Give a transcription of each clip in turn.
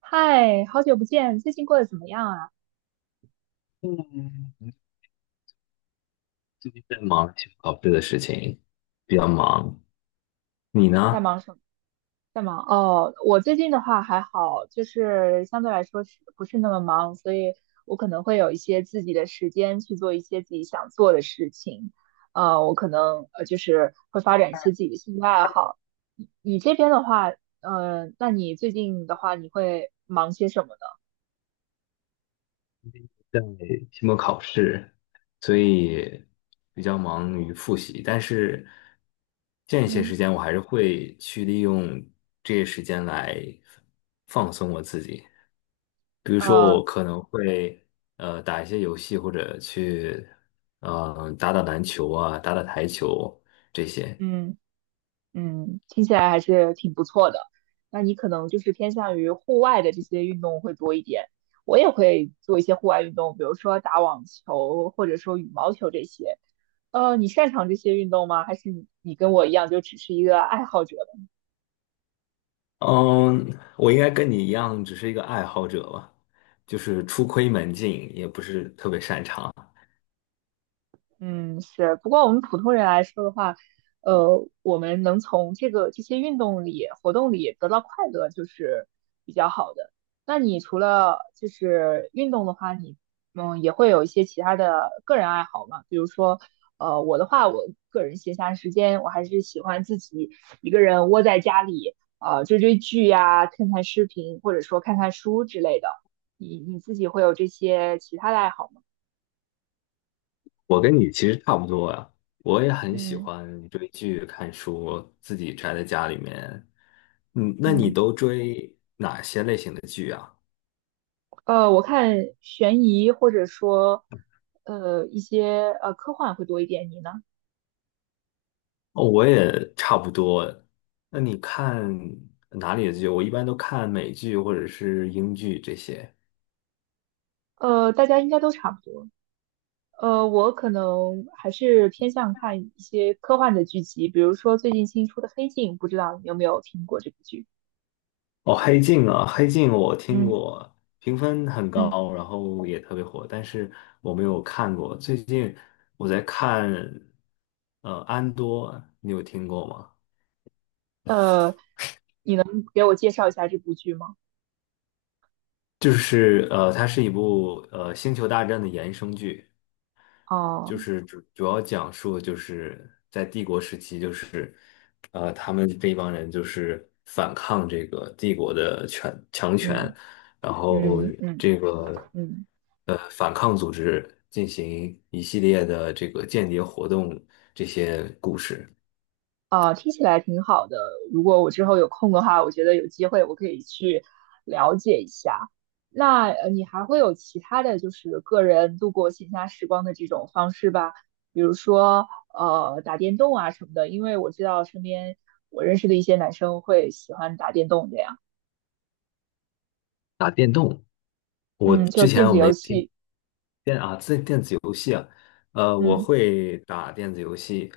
嗨，好久不见，最近过得怎么样啊？嗯，最近在忙期末考试的事情，比较忙。你在呢？忙什么？在忙哦，我最近的话还好，就是相对来说是不是那么忙，所以我可能会有一些自己的时间去做一些自己想做的事情。我可能就是会发展一些自己的兴趣爱好。你这边的话，那你最近的话，你会忙些什么呢？期末考试，所以比较忙于复习。但是间歇时嗯，间，我还是会去利用这些时间来放松我自己。比如说，呃，我可能会打一些游戏，或者去打打篮球啊，打打台球这些。嗯。嗯，听起来还是挺不错的。那你可能就是偏向于户外的这些运动会多一点。我也会做一些户外运动，比如说打网球或者说羽毛球这些。你擅长这些运动吗？还是你跟我一样就只是一个爱好者？嗯，我应该跟你一样，只是一个爱好者吧，就是初窥门径，也不是特别擅长。嗯，是。不过我们普通人来说的话，我们能从这些运动里、活动里得到快乐，就是比较好的。那你除了就是运动的话，你嗯也会有一些其他的个人爱好嘛？比如说，我的话，我个人闲暇时间，我还是喜欢自己一个人窝在家里，追追剧呀、看看视频，或者说看看书之类的。你你自己会有这些其他的爱好吗？我跟你其实差不多呀，我也很喜嗯欢追剧、看书，自己宅在家里面。嗯，那嗯。你嗯。都追？我看悬疑或者说呃一些呃科幻会多一点，你呢？哦，我也差不多啊。那你看哪里的剧？我一般都看美剧或者是英剧这些。大家应该都差不多。我可能还是偏向看一些科幻的剧集，比如说最近新出的《黑镜》，不知道你有没有听过这部剧？哦，黑镜啊，黑镜我听嗯过，评分很嗯，高，然后也特别火，但是我没有看过。最近我在看，安多，你有听过吗？呃，你能给我介绍一下这部剧吗？就是它是一部《星球大战》的衍生剧。哦，就是主要讲述就是在帝国时期，就是他们这一帮人就是反抗这个帝国的权强权，嗯然后嗯嗯这个嗯。反抗组织进行一系列的这个间谍活动这些故事。啊，听起来挺好的。如果我之后有空的话，我觉得有机会我可以去了解一下。那你还会有其他的就是个人度过闲暇时光的这种方式吧？比如说打电动啊什么的。因为我知道身边我认识的一些男生会喜欢打电动这样。打电动，我嗯，就之电前我子没游听，戏。我嗯会打电子游戏，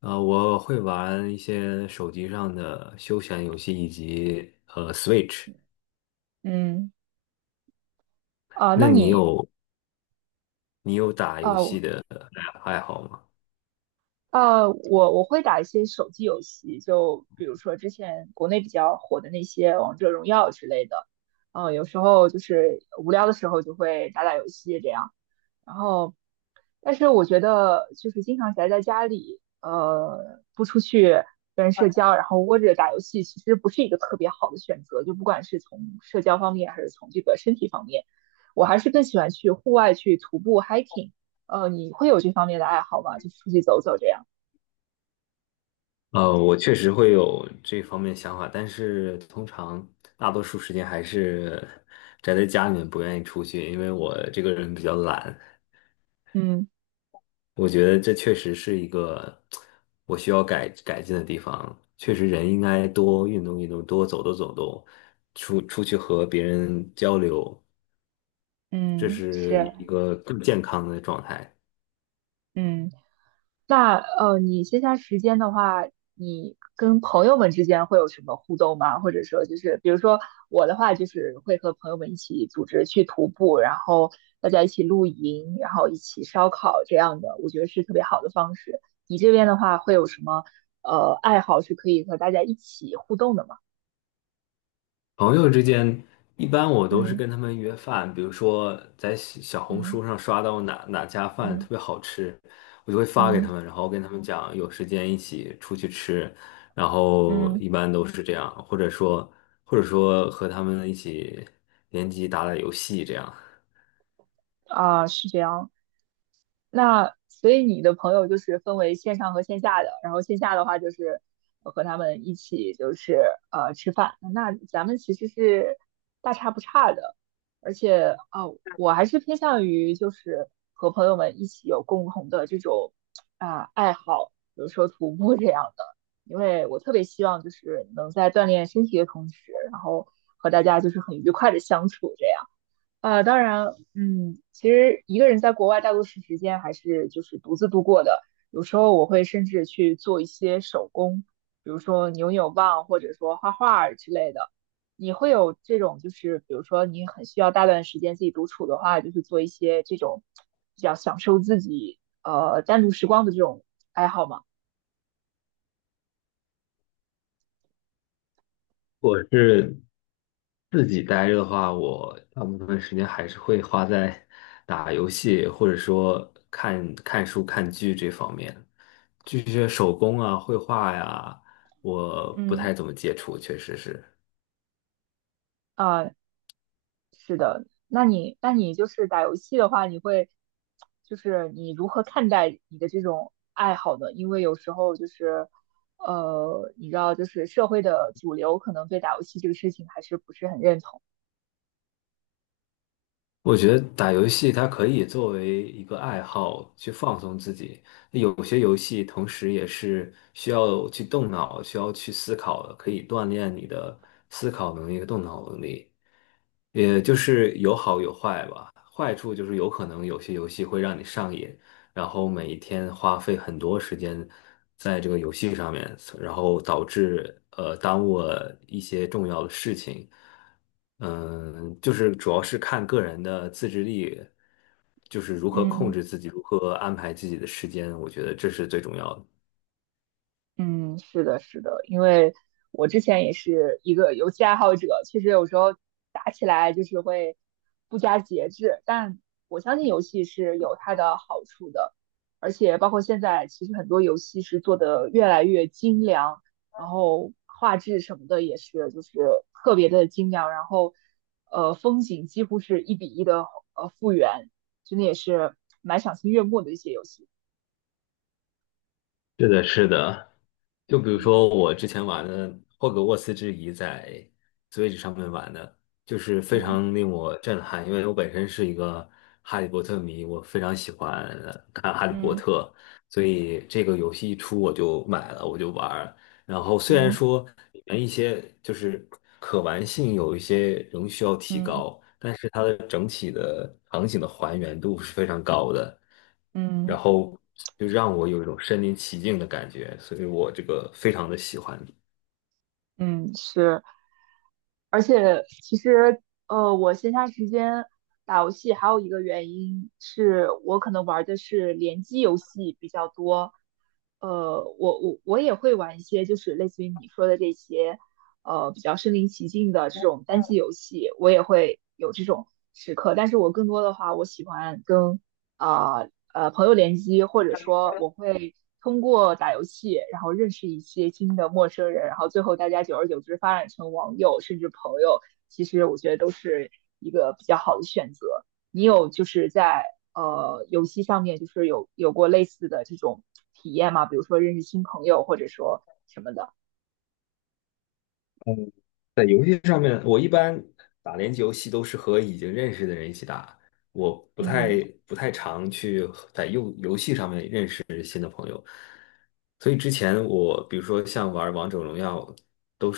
我会玩一些手机上的休闲游戏以及Switch。嗯。啊，那那你你有你有打啊，游戏的爱好吗？我会打一些手机游戏，就比如说之前国内比较火的那些《王者荣耀》之类的。有时候就是无聊的时候就会打打游戏这样。然后，但是我觉得就是经常宅在家里，不出去跟人社交，然后窝着打游戏，其实不是一个特别好的选择。就不管是从社交方面，还是从这个身体方面，我还是更喜欢去户外去徒步 hiking。你会有这方面的爱好吗？就出去走走这样。我确实会有这方面想法，但是通常大多数时间还是宅在家里面，不愿意出去，因为我这个人比较懒。嗯我觉得这确实是一个我需要改进的地方。确实，人应该多运动运动，多走动走动，出出去和别人交流，这嗯，是一是，个更健康的状态。嗯，那你线下时间的话，你跟朋友们之间会有什么互动吗？或者说，就是比如说我的话，就是会和朋友们一起组织去徒步，然后大家一起露营，然后一起烧烤这样的，我觉得是特别好的方式。你这边的话，会有什么爱好是可以和大家一起互动的吗？朋友之间，一般我都是嗯跟他们约饭，比如说在小小红嗯书上刷到哪家饭特嗯别好吃，我就会发给嗯他们，然后跟他们讲有时间一起出去吃，然后嗯一般都是这样，或者说和他们一起联机打打游戏这样。啊，是这样。那所以你的朋友就是分为线上和线下的，然后线下的话就是和他们一起就是吃饭。那咱们其实是大差不差的，而且啊、我还是偏向于就是和朋友们一起有共同的这种啊、爱好，比如说徒步这样的，因为我特别希望就是能在锻炼身体的同时，然后和大家就是很愉快的相处这样。当然，嗯，其实一个人在国外大多数时间还是就是独自度过的。有时候我会甚至去做一些手工，比如说扭扭棒，或者说画画儿之类的。你会有这种就是，比如说你很需要大段时间自己独处的话，就是做一些这种比较享受自己单独时光的这种爱好吗？我是自己待着的话，我大部分时间还是会花在打游戏，或者说看看书、看剧这方面。这些手工啊、绘画呀，我不嗯。太怎么接触，确实是。啊。那你就是打游戏的话，你会就是你如何看待你的这种爱好呢？因为有时候就是你知道，就是社会的主流可能对打游戏这个事情还是不是很认同。我觉得打游戏它可以作为一个爱好去放松自己，有些游戏同时也是需要去动脑、需要去思考的，可以锻炼你的思考能力和动脑能力。也就是有好有坏吧，坏处就是有可能有些游戏会让你上瘾，然后每一天花费很多时间在这个游戏上面，然后导致耽误了一些重要的事情。嗯，就是主要是看个人的自制力，就是如何控嗯。制自己，如何安排自己的时间，我觉得这是最重要的。嗯，是的，是的，因为我之前也是一个游戏爱好者，其实有时候打起来就是会不加节制，但我相信游戏是有它的好处的，而且包括现在，其实很多游戏是做的越来越精良，然后画质什么的也是就是特别的精良，然后风景几乎是一比一的复原，真的也是蛮赏心悦目的一些游戏。是的，是的。就比如嗯说我之前玩的《霍格沃茨之遗》在 Switch 上面玩的，就是非嗯常令我震撼，因为我本身是一个哈利波特迷，我非常喜欢看哈利波嗯特，所以这个游戏一出我就买了，我就玩儿。然后虽然嗯说里面一些就是可玩性有一些仍需要提嗯。高，场景的还原度是非常高的，然嗯后就让我有一种身临其境的感觉，所以我这个非常的喜欢。嗯是，而且其实我闲暇时间打游戏还有一个原因是我可能玩的是联机游戏比较多，我也会玩一些就是类似于你说的这些比较身临其境的这种单机游戏，我也会有这种时刻，但是我更多的话，我喜欢跟啊，朋友联机，或者说我会通过打游戏，然后认识一些新的陌生人，然后最后大家久而久之发展成网友甚至朋友，其实我觉得都是一个比较好的选择。你有就是在游戏上面就是有过类似的这种体验吗？比如说认识新朋友，或者说什么的？在游戏上面，我一般打联机游戏都是和已经认识的人一起打，我不嗯太不太常去和在游戏上面认识新的朋友。所以之前我比如说像玩王者荣耀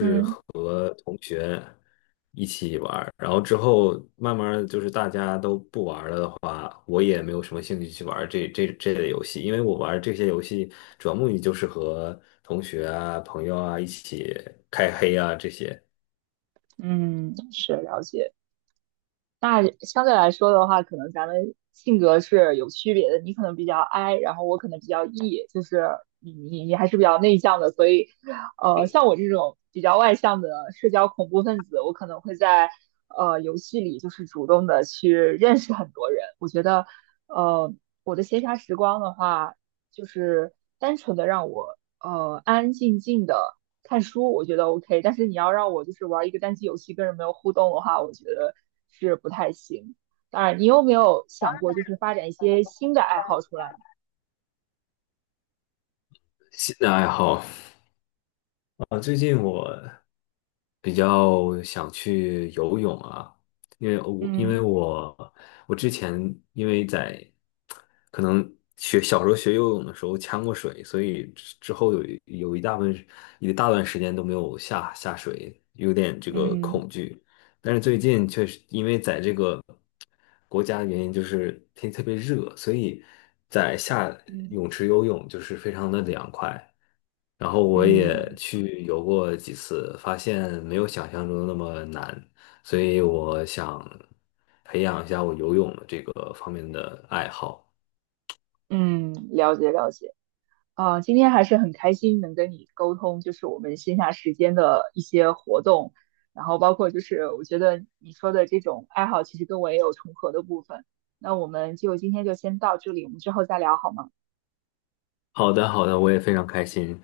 嗯一起玩，然后之后慢慢地就是大家都不玩了的话，我也没有什么兴趣去玩这类游戏，因为我玩这些游戏主要目的就是和同学啊、朋友啊一起开黑啊这些嗯，是了解。那相对来说的话，可能咱们性格是有区别的。你可能比较 I，然后我可能比较 E，就是你还是比较内向的，所以，像我这种比较外向的社交恐怖分子，我可能会在游戏里就是主动的去认识很多人。我觉得，呃，我的闲暇时光的话，就是单纯的让我安安静静的。看书我觉得 OK，但是你要让我就是玩一个单机游戏跟人没有互动的话，我觉得是不太行。当然，你有没有想过就是发展一些新的爱好出来呢新的爱好。啊，最近我比较想去游泳啊，因为我因为嗯我我之前因为在可能学小时候学游泳的时候呛过水，所以之后有一有一大部分一大段时间都没有下水，有点这个嗯恐惧。但是最近确实因为在这个国家的原因，就是天气特别热，所以在下嗯泳池游泳就是非常的凉快。然后我也嗯去游过几次，发现没有想象中的那么难，所以我想培养一下我游泳的这个方面的爱好。嗯，了解了解。啊，今天还是很开心能跟你沟通，就是我们线下时间的一些活动，然后包括就是我觉得你说的这种爱好，其实跟我也有重合的部分。那我们就今天就先到这里，我们之后再聊好吗？好的，好的，我也非常开心，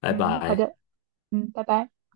拜嗯好拜。的，嗯嗯。拜拜。